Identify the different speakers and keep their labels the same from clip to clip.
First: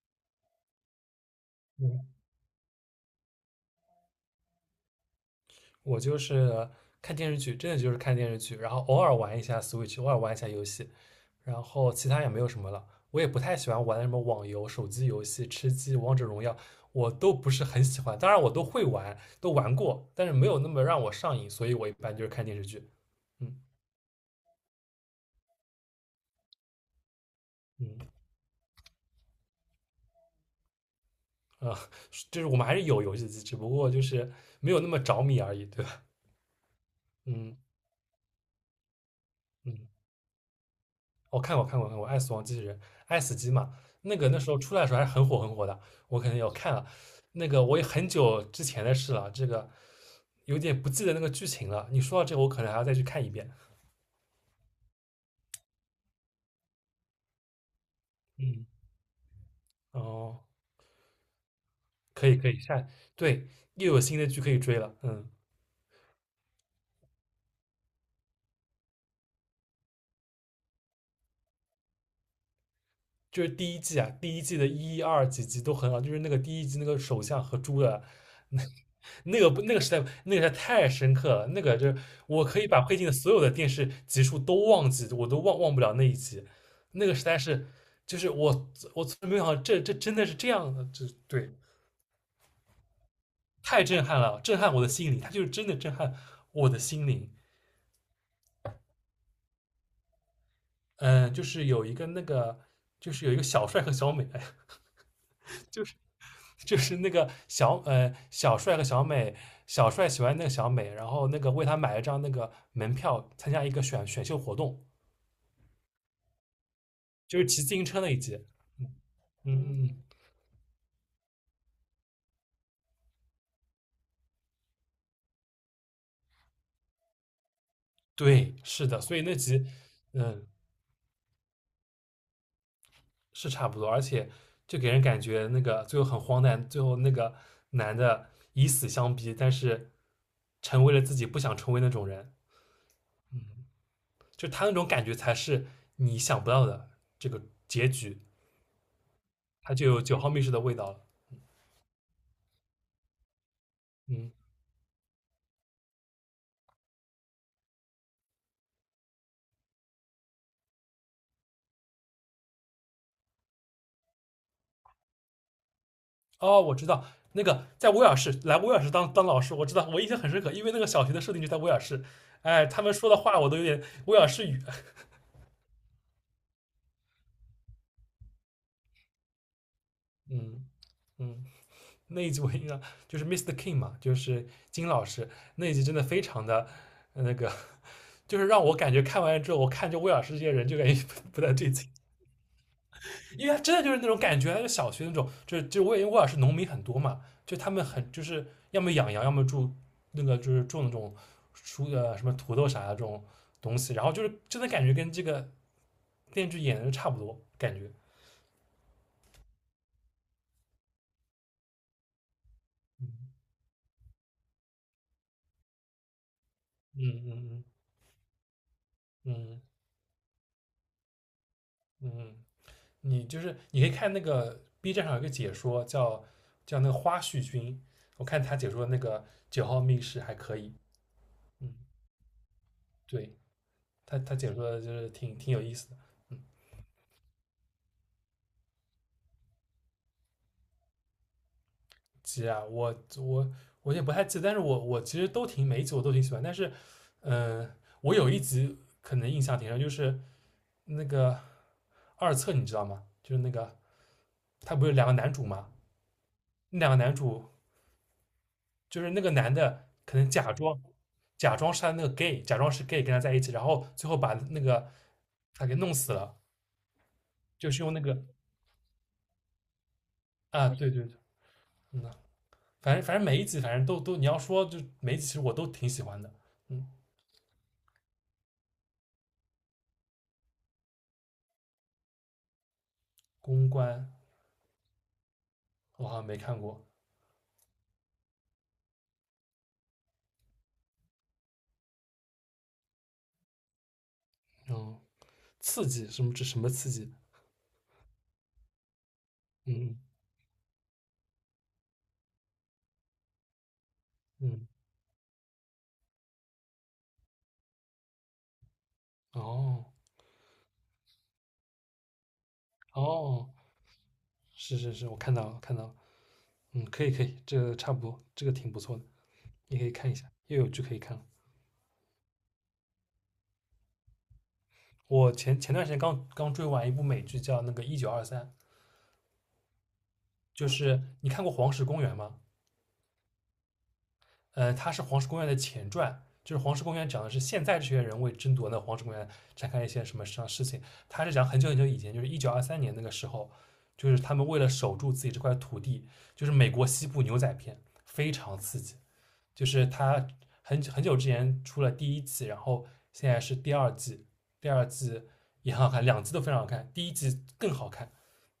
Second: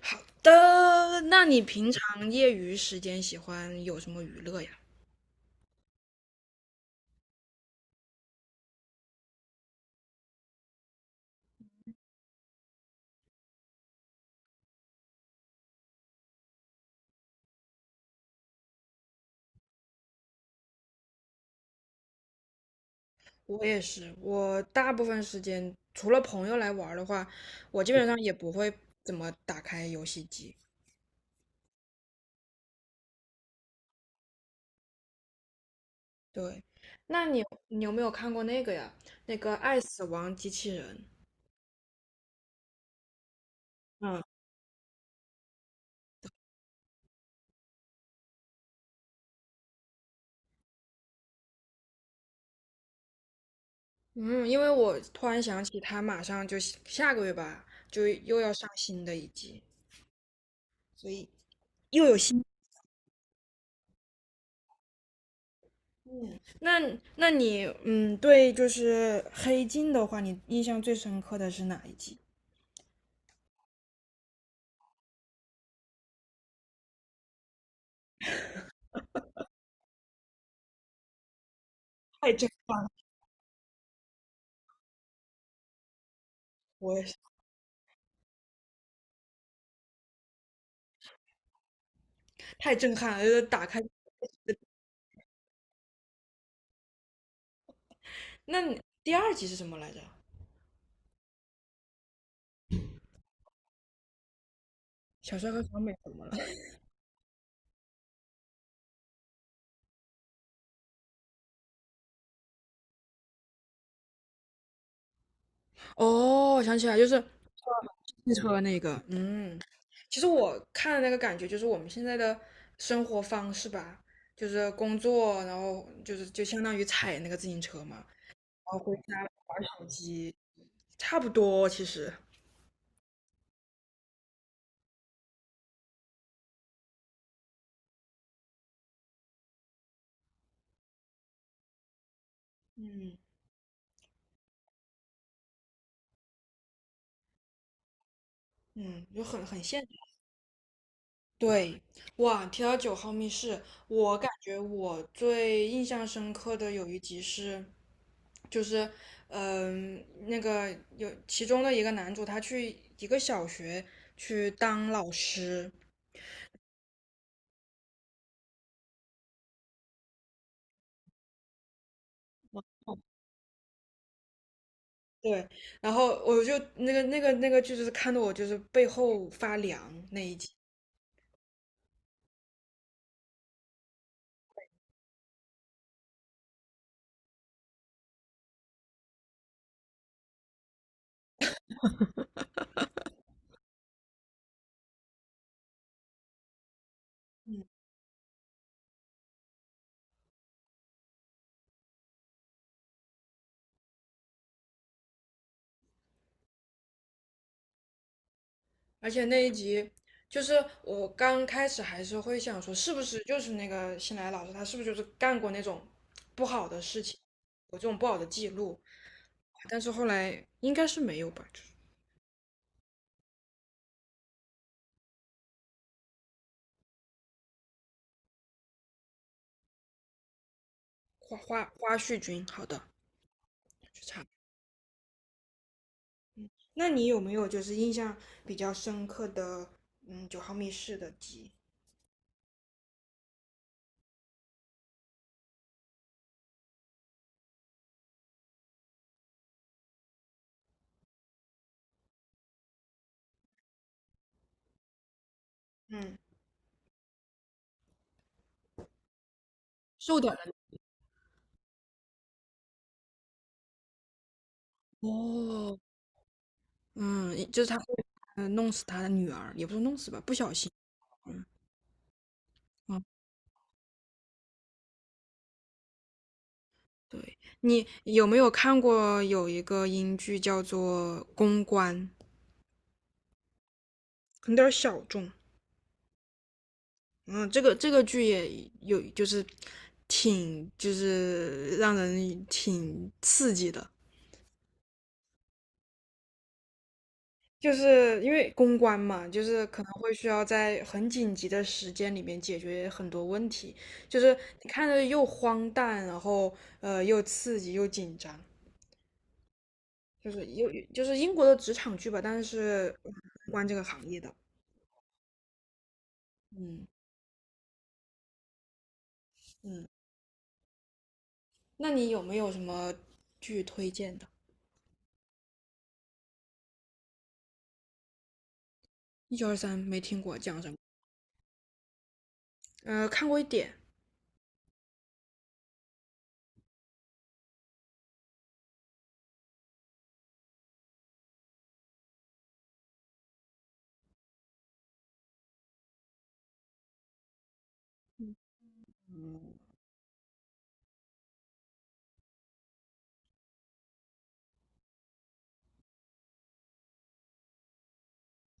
Speaker 1: 好的，那你平
Speaker 2: 嗯，
Speaker 1: 常业余时间喜欢有什么娱乐呀？
Speaker 2: 我就是看电视剧，真的就是看电视剧，然后偶尔玩一下 Switch，偶尔玩一下游戏，然后其他也没有什么了。我也不太喜欢玩什么网游、手机游戏、吃鸡、王者荣耀，我都不是很喜欢。当然，我都会玩，都玩过，但是没有那么让我上瘾，所以我一般就是看电视剧。嗯。
Speaker 1: 我也是，我大部分时间除了朋友来玩儿的话，我基
Speaker 2: 嗯。
Speaker 1: 本上也不会怎么打开游戏机。
Speaker 2: 啊，就是我们还是有游戏机，只不过就是没有那么着迷而已，对吧？
Speaker 1: 对，那你
Speaker 2: 嗯。
Speaker 1: 你有没有看过那个呀？那个《爱死
Speaker 2: 嗯。
Speaker 1: 亡机器人》。
Speaker 2: 我看过《爱死亡机器人》，《爱死机》嘛，那
Speaker 1: 嗯
Speaker 2: 个那时候出来的时候还是很火很火的，我肯定有看了。那个我也很久之前的事了，这个有点不记得那个剧情了。你说到这个，我可能还要再去看一遍。
Speaker 1: 嗯，因为我突然想起，它马上就下下个月吧，就又要
Speaker 2: 嗯，
Speaker 1: 上新的一季，
Speaker 2: 哦，
Speaker 1: 所以又有
Speaker 2: 可以
Speaker 1: 新。
Speaker 2: 可以，下，对，又有新的剧可以追了。嗯。
Speaker 1: 那那你嗯，对，就是黑镜的话，你印象最深刻的是哪一集？
Speaker 2: 就是第一季啊，第一季的一二几集都很好，就是那个第一季那个首相和猪的，那 那个不那个时代那个时代太深刻了，那个就是
Speaker 1: 太
Speaker 2: 我
Speaker 1: 震
Speaker 2: 可以把
Speaker 1: 撼了，
Speaker 2: 配镜的所有的电视集数都忘记，我都忘不了那一集，
Speaker 1: 我也
Speaker 2: 那个
Speaker 1: 是
Speaker 2: 时代是，就是我从来没有想到这真的是这样的，这对。
Speaker 1: 太震撼了，就是打开。
Speaker 2: 太震撼了，震撼我的心灵，它就是真的震撼我的心灵。
Speaker 1: 那你第二集是什么来着？
Speaker 2: 嗯，就是有一个那个就是有一个小帅和小美，哎，
Speaker 1: 小帅和小美怎么了？
Speaker 2: 就是那个小帅和小美，小帅喜欢那个小美，然后那个为他买一张那个门票，参加一个选秀活动，
Speaker 1: 哦，我想起来，就是
Speaker 2: 就是骑自行车那一
Speaker 1: 汽
Speaker 2: 集。
Speaker 1: 车那个，
Speaker 2: 嗯，
Speaker 1: 嗯，
Speaker 2: 嗯嗯。
Speaker 1: 其实我看的那个感觉就是我们现在的生活方式吧，就是工作，然后就是就相当于踩那个自行车嘛，然
Speaker 2: 对，
Speaker 1: 后
Speaker 2: 是
Speaker 1: 回
Speaker 2: 的，所
Speaker 1: 家
Speaker 2: 以那
Speaker 1: 玩
Speaker 2: 集。
Speaker 1: 手机，
Speaker 2: 嗯。
Speaker 1: 差不多其实。
Speaker 2: 是差不多，而且就给人感觉那个最后很荒诞，最后那个男的以死相逼，但是成为了自己不想成为那种人，
Speaker 1: 嗯，
Speaker 2: 就他那种感觉才是你想不到的这个结局，
Speaker 1: 嗯，就很
Speaker 2: 他
Speaker 1: 现
Speaker 2: 就
Speaker 1: 实。
Speaker 2: 有九号密室的味道了。
Speaker 1: 对，哇，提到九号密室，我感
Speaker 2: 嗯。
Speaker 1: 觉我最印象深刻的有一集是，就是，那个有其中的一个男主，他去一个小学去当老师，
Speaker 2: 哦，我知道那个在威尔士，来威尔士当老师，我知道，我印象很深刻，因为那个小学的设定就在威尔士。哎，他们说的话我都有点威尔士语。
Speaker 1: 对，然后我就那个剧，就是看得我就是背后发凉那一集。
Speaker 2: 嗯。嗯，那一集我印象，就是 Mr. King 嘛，就是金老师，那一集真的非常的，那个，就是让我感觉看完之后，我看就威尔士这些人就感觉 不太对劲。因为他真的就是那种感觉，就小学那种，就是就我也因为沃尔是农民很多嘛，就他们很就是要么养羊，要么住那个就是种那种什么土豆啥的这种东西，然后就是真的感觉跟这个电视剧演的差不多，感觉。
Speaker 1: 而且那一集，就是我刚开始还是会想说，是不是就
Speaker 2: 嗯
Speaker 1: 是那个新来老师，他是不是就是干过那种不好的
Speaker 2: 嗯
Speaker 1: 事情，
Speaker 2: 嗯。
Speaker 1: 有这种不好的记录？
Speaker 2: 嗯。
Speaker 1: 但是后来应该是没有吧，就是
Speaker 2: 嗯，嗯，你就是你可以看那个 B 站上有一个解说叫，叫那个花絮君，我看他解说那个九号密室还可以。
Speaker 1: 花花
Speaker 2: 嗯，
Speaker 1: 花絮君，好的，
Speaker 2: 对。
Speaker 1: 去
Speaker 2: 他
Speaker 1: 查。
Speaker 2: 他解说的就是挺有意思的。
Speaker 1: 那你有没有就是印象比较深刻的，嗯，九号密室的集？
Speaker 2: 集啊，我也不太记得，但是我其实都挺，每一集我都挺喜欢，但是，嗯、我有一集可能印象挺深，就是那个二册，你知道吗？就是那个，他不是有两个男主吗？
Speaker 1: 嗯，
Speaker 2: 那两个男主，就是那个男的可
Speaker 1: 瘦
Speaker 2: 能
Speaker 1: 点
Speaker 2: 假
Speaker 1: 儿
Speaker 2: 装，是他那个 gay，假装是 gay 跟他在一起，然后最后把那个
Speaker 1: 的
Speaker 2: 他给
Speaker 1: 哦，
Speaker 2: 弄死了，
Speaker 1: 嗯，就是
Speaker 2: 就
Speaker 1: 他
Speaker 2: 是
Speaker 1: 会，
Speaker 2: 用那个。
Speaker 1: 嗯，弄死他的女儿，也不是弄死吧，不小
Speaker 2: 啊，
Speaker 1: 心，
Speaker 2: 对对对。
Speaker 1: 嗯，
Speaker 2: 嗯。反正，每一集反正都你要说，就每一集其实我都挺喜欢的。嗯，
Speaker 1: 对，你有没有看过有一个英剧叫做《公关》，
Speaker 2: 公关，
Speaker 1: 很点儿小众。
Speaker 2: 我好像没看过。
Speaker 1: 嗯，这个剧也有，就是挺就是让人挺刺激的，
Speaker 2: 嗯，刺激什么？这什么刺激？
Speaker 1: 就是因为公关嘛，就是可能
Speaker 2: 嗯。
Speaker 1: 会需要在很紧急的时间里面解决很多问题，就是
Speaker 2: 嗯，
Speaker 1: 你看着又荒诞，然后又刺激又紧张，
Speaker 2: 哦。
Speaker 1: 就是又就是英国的职场剧吧，但是
Speaker 2: 哦，
Speaker 1: 关这个行业的，
Speaker 2: 是是是，我看到了看到了。嗯，
Speaker 1: 嗯
Speaker 2: 可以可以，这个差不多，这个挺不错的，你可
Speaker 1: 嗯。
Speaker 2: 以看一下，又有剧可以看了。
Speaker 1: 那你有没有什么剧推荐的？
Speaker 2: 我前段时间刚刚追完一部美剧，叫那个《一九二三》。
Speaker 1: 一九二三没听过，讲
Speaker 2: 就
Speaker 1: 什么？
Speaker 2: 是你看过《黄石公园》吗？
Speaker 1: 看过一点。
Speaker 2: 呃，它是《黄石公园》的前传，就是《黄石公园》讲的是现在这些人为争夺那黄石公园展开一些什么什么事情。它是讲很久很久以前，就是一九二三年那个时候，就是他们为了守住自己这块土地，就是美国西部牛仔片，非常刺激。
Speaker 1: 嗯
Speaker 2: 就是它很久之前出了第一季，然后现在是第二季，第二季也很好看，两季都非常好看，第一季更好看。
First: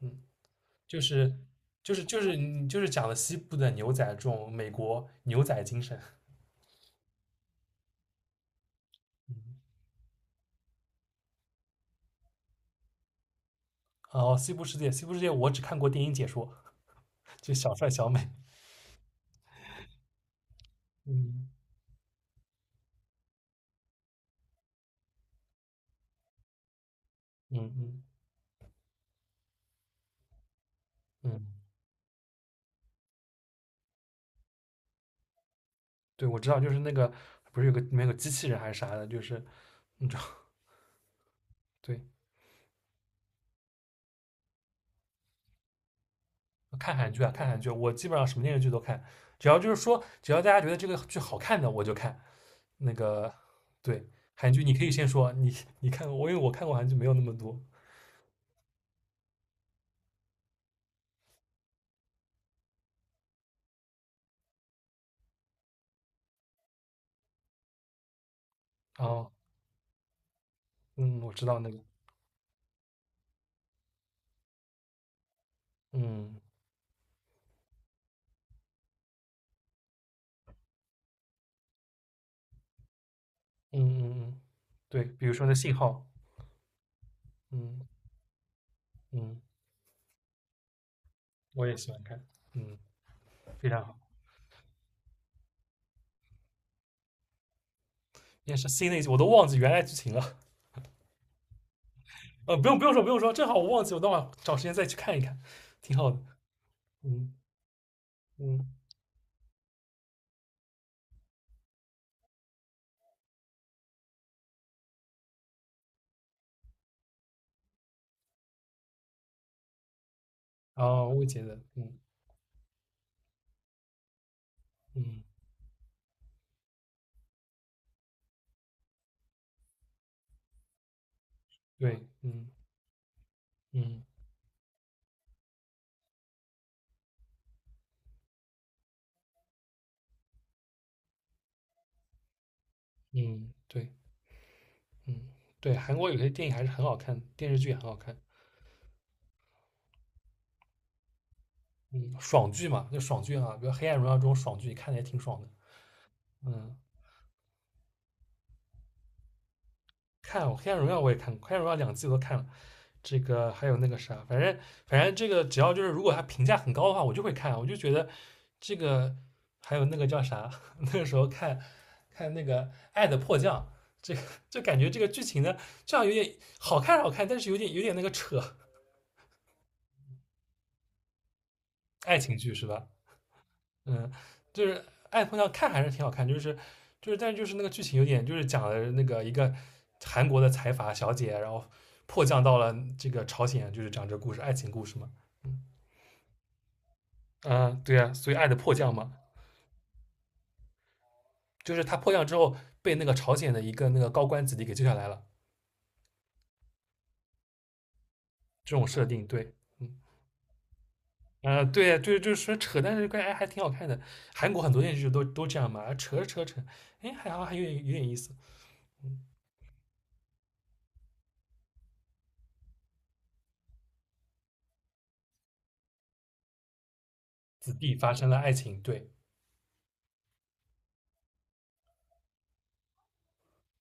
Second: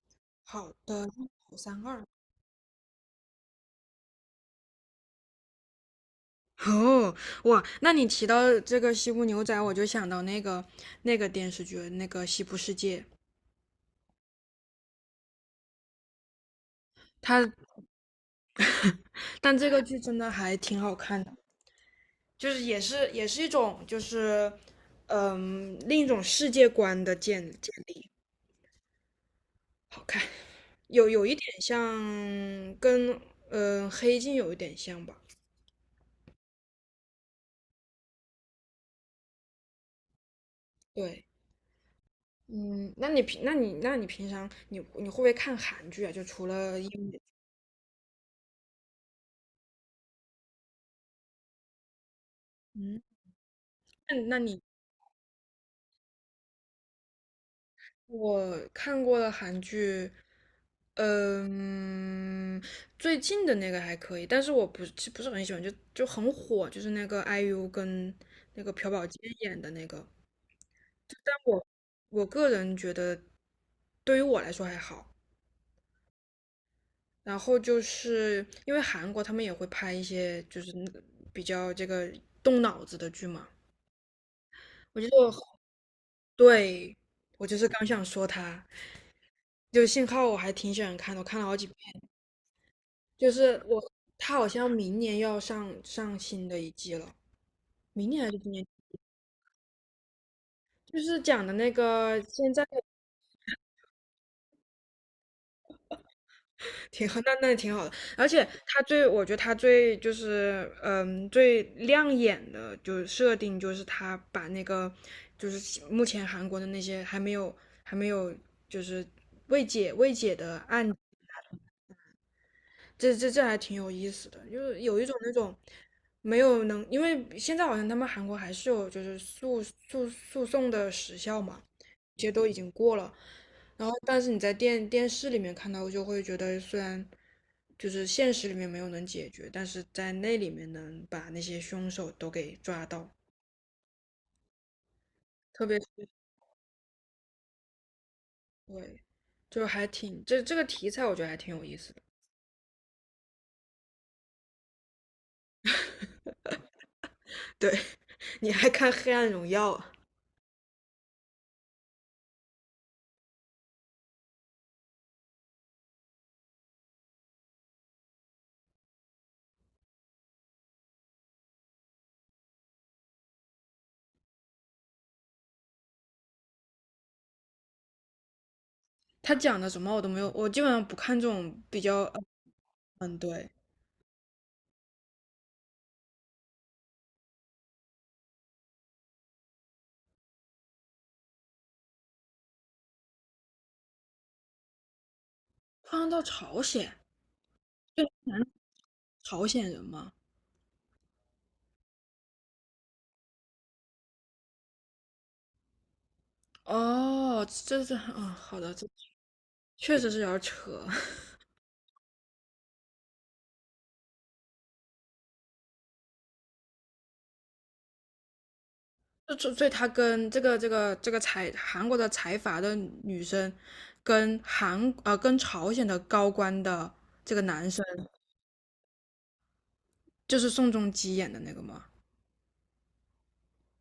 Speaker 2: 嗯，
Speaker 1: 好
Speaker 2: 就
Speaker 1: 的，
Speaker 2: 是
Speaker 1: 好三
Speaker 2: 就是
Speaker 1: 二。
Speaker 2: 就是你就是讲了西部的牛仔这种美国牛仔精神。
Speaker 1: 哦，哇，那你提到这个西部牛仔，我就想到那个电视剧，那个《西部世界》，
Speaker 2: 哦，《西部世界》，《西部世界》我只看过电影解说，
Speaker 1: 它
Speaker 2: 就小帅小美。
Speaker 1: 但这个剧真的还挺好看的，
Speaker 2: 嗯
Speaker 1: 就是也是一种就是嗯另一种世界观的建建
Speaker 2: 嗯嗯。
Speaker 1: 立，好看，有一
Speaker 2: 嗯，
Speaker 1: 点像跟黑镜有一点像吧，
Speaker 2: 对，我知道，就是那个不是有个里面有个机器人还是啥的，就是你知道。
Speaker 1: 对。
Speaker 2: 对，
Speaker 1: 嗯，那你平常你会不会看韩剧啊？就除了英
Speaker 2: 看韩
Speaker 1: 语
Speaker 2: 剧啊，看韩剧，我基本上什么电视剧都看，只要就是说，只要大家觉得这个剧好看的，我就看。那
Speaker 1: 嗯，
Speaker 2: 个，对，
Speaker 1: 那那
Speaker 2: 韩
Speaker 1: 你
Speaker 2: 剧你可以先说，你你看过，我因为我看过韩剧没有那么多。
Speaker 1: 我看过的韩剧，嗯，最近的那个还可以，但是我不是很喜欢，就很火，就是那个 IU 跟那个朴宝剑
Speaker 2: 哦，
Speaker 1: 演的那个。
Speaker 2: 嗯，我
Speaker 1: 但
Speaker 2: 知道
Speaker 1: 我
Speaker 2: 那个。
Speaker 1: 我个人觉得，对于我来说还好。
Speaker 2: 嗯
Speaker 1: 然后就是因为韩国他们也会拍一些就是比较这个动脑子的剧嘛。
Speaker 2: 嗯嗯嗯。
Speaker 1: 我
Speaker 2: 对，
Speaker 1: 觉
Speaker 2: 比如说
Speaker 1: 得。
Speaker 2: 那信号。
Speaker 1: 对，我就是
Speaker 2: 嗯
Speaker 1: 刚想说他，
Speaker 2: 嗯，
Speaker 1: 就信号我还挺喜欢看的，我看了好几
Speaker 2: 我也
Speaker 1: 遍。
Speaker 2: 喜欢看。嗯。
Speaker 1: 就是
Speaker 2: 非
Speaker 1: 我，
Speaker 2: 常好。
Speaker 1: 他好像明年要上新的一季了，明年还是今
Speaker 2: 也
Speaker 1: 年？
Speaker 2: 是新的一集，我都忘记原来剧情了。
Speaker 1: 就是讲的那个现
Speaker 2: 呃，
Speaker 1: 在
Speaker 2: 不用说不用说，正好我忘记，我等会找时间再去看一看，挺好的。
Speaker 1: 挺好，那
Speaker 2: 嗯。
Speaker 1: 那挺好的。而且
Speaker 2: 嗯，
Speaker 1: 他最，我觉得他最就是最亮眼的就是设定，就是他把那个就是目前韩国的那些还没有就是未解的案
Speaker 2: 哦，我也觉得。嗯。
Speaker 1: 这还挺有意思的，就是有一种
Speaker 2: 嗯，
Speaker 1: 那种没有能，因为现在好像他们韩国还是有就是诉讼的时效嘛，
Speaker 2: 对。
Speaker 1: 这些都
Speaker 2: 嗯
Speaker 1: 已经过了，然后
Speaker 2: 嗯
Speaker 1: 但是你在电视里面看到，就会觉得虽然就是现实里面没有能解决，但是在那里面能把那些凶手都给抓到，
Speaker 2: 嗯。对。嗯。
Speaker 1: 特
Speaker 2: 对，
Speaker 1: 别是
Speaker 2: 韩国有些电影还是很好看，电视剧也很好看。
Speaker 1: 对，就还挺这个题材我觉得还挺有意思的。
Speaker 2: 嗯，爽剧嘛，就爽剧啊，比如《黑暗荣耀》这种爽剧，看的也挺爽的。嗯，
Speaker 1: 对，你还看《黑暗荣耀》啊？
Speaker 2: 看《黑暗荣耀》我也看过，《黑暗荣耀》两季我都看了，这个还有那个啥，反正这个只要就是如果它评价很高的话，我就会看，我就觉得这个，还有那个叫啥，那个时候看，看那个《爱的迫降》，这个就感觉这个剧情呢，这样有点好看，但是有点那个扯。
Speaker 1: 他讲的什么我都没有，我基本上不看这种比较，
Speaker 2: 爱情剧是吧？
Speaker 1: 嗯，对，
Speaker 2: 嗯，就是爱碰上看还是挺好看，就是，但是就是那个剧情有点，就是讲了那个一个韩国的财阀小姐，然后迫降到了这个朝鲜，就是讲这个故事，爱情故事嘛。嗯，
Speaker 1: 换到朝鲜，
Speaker 2: 啊，对
Speaker 1: 对，
Speaker 2: 啊，所以爱的迫降嘛，
Speaker 1: 朝鲜人嘛，
Speaker 2: 就是他迫降之后被那个朝鲜的一个那个高官子弟给救下来了，
Speaker 1: 哦，这啊，嗯，好的，
Speaker 2: 这
Speaker 1: 这
Speaker 2: 种设定，对。嗯，
Speaker 1: 确实是有点扯，
Speaker 2: 啊，对啊，对，就是说扯，但是感觉哎还挺好看的。韩国很多电视剧都这样嘛，啊扯着扯着扯，哎，还好还有点意思。
Speaker 1: 所以他跟这个韩国的财阀的女生，跟跟朝鲜的高官的这个男
Speaker 2: 子
Speaker 1: 生，
Speaker 2: 弟发生了爱情，对。
Speaker 1: 就是宋仲基演的那个吗？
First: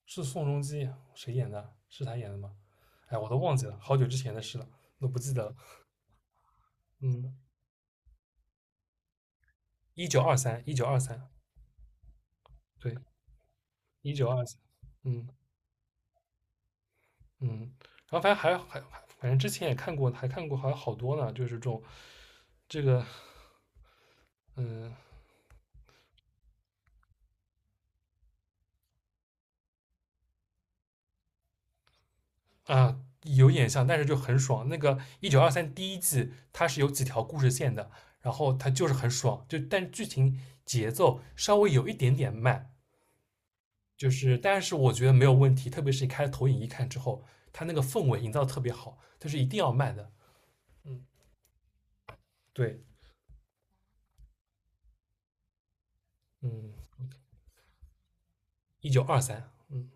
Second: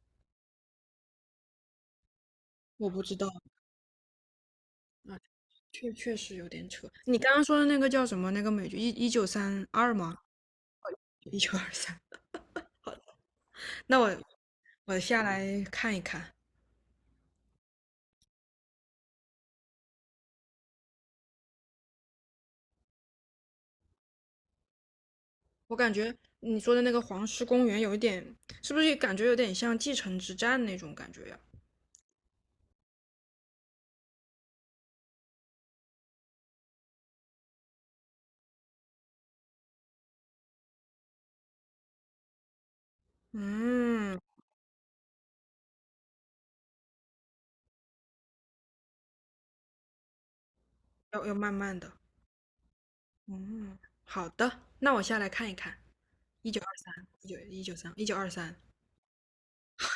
Speaker 2: 是宋仲基谁演的？是他演的吗？
Speaker 1: 我不知
Speaker 2: 哎，我
Speaker 1: 道
Speaker 2: 都忘记了，好久之前的事了，都
Speaker 1: 啊，
Speaker 2: 不记得了。
Speaker 1: 确实有点扯。你刚
Speaker 2: 嗯，
Speaker 1: 刚说的那个叫什么？那个美剧1932
Speaker 2: 一
Speaker 1: 吗？
Speaker 2: 九二三，一九二三，
Speaker 1: 一九二三。
Speaker 2: 对，
Speaker 1: 那我
Speaker 2: 一九二三。
Speaker 1: 我下
Speaker 2: 嗯
Speaker 1: 来看一看。
Speaker 2: 嗯，然后反正反正之前也看过，还看过，还有好多呢，就是这种这个。嗯。
Speaker 1: 我感觉你说的那个黄石公园有一点，是不是感觉有点像继承之战那种感觉呀？
Speaker 2: 啊，有点像，但是就很爽。那个一九二三第一季它是有几条故事线的，然后它就是很爽，就但剧情节奏稍微有一点点慢，就
Speaker 1: 嗯，
Speaker 2: 是，但是我觉得没有问题，特别是你开投影仪看之后，它那个氛围营造特别好，但是一定要慢的。嗯，
Speaker 1: 要慢慢的。
Speaker 2: 对，
Speaker 1: 嗯，好的，那我下来看一看。一九二
Speaker 2: 嗯，
Speaker 1: 三，一九二三，一九二三
Speaker 2: 一九二三，嗯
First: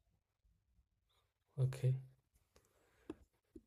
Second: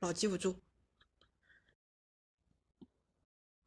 Speaker 1: 老记不住。
Speaker 2: ，OK。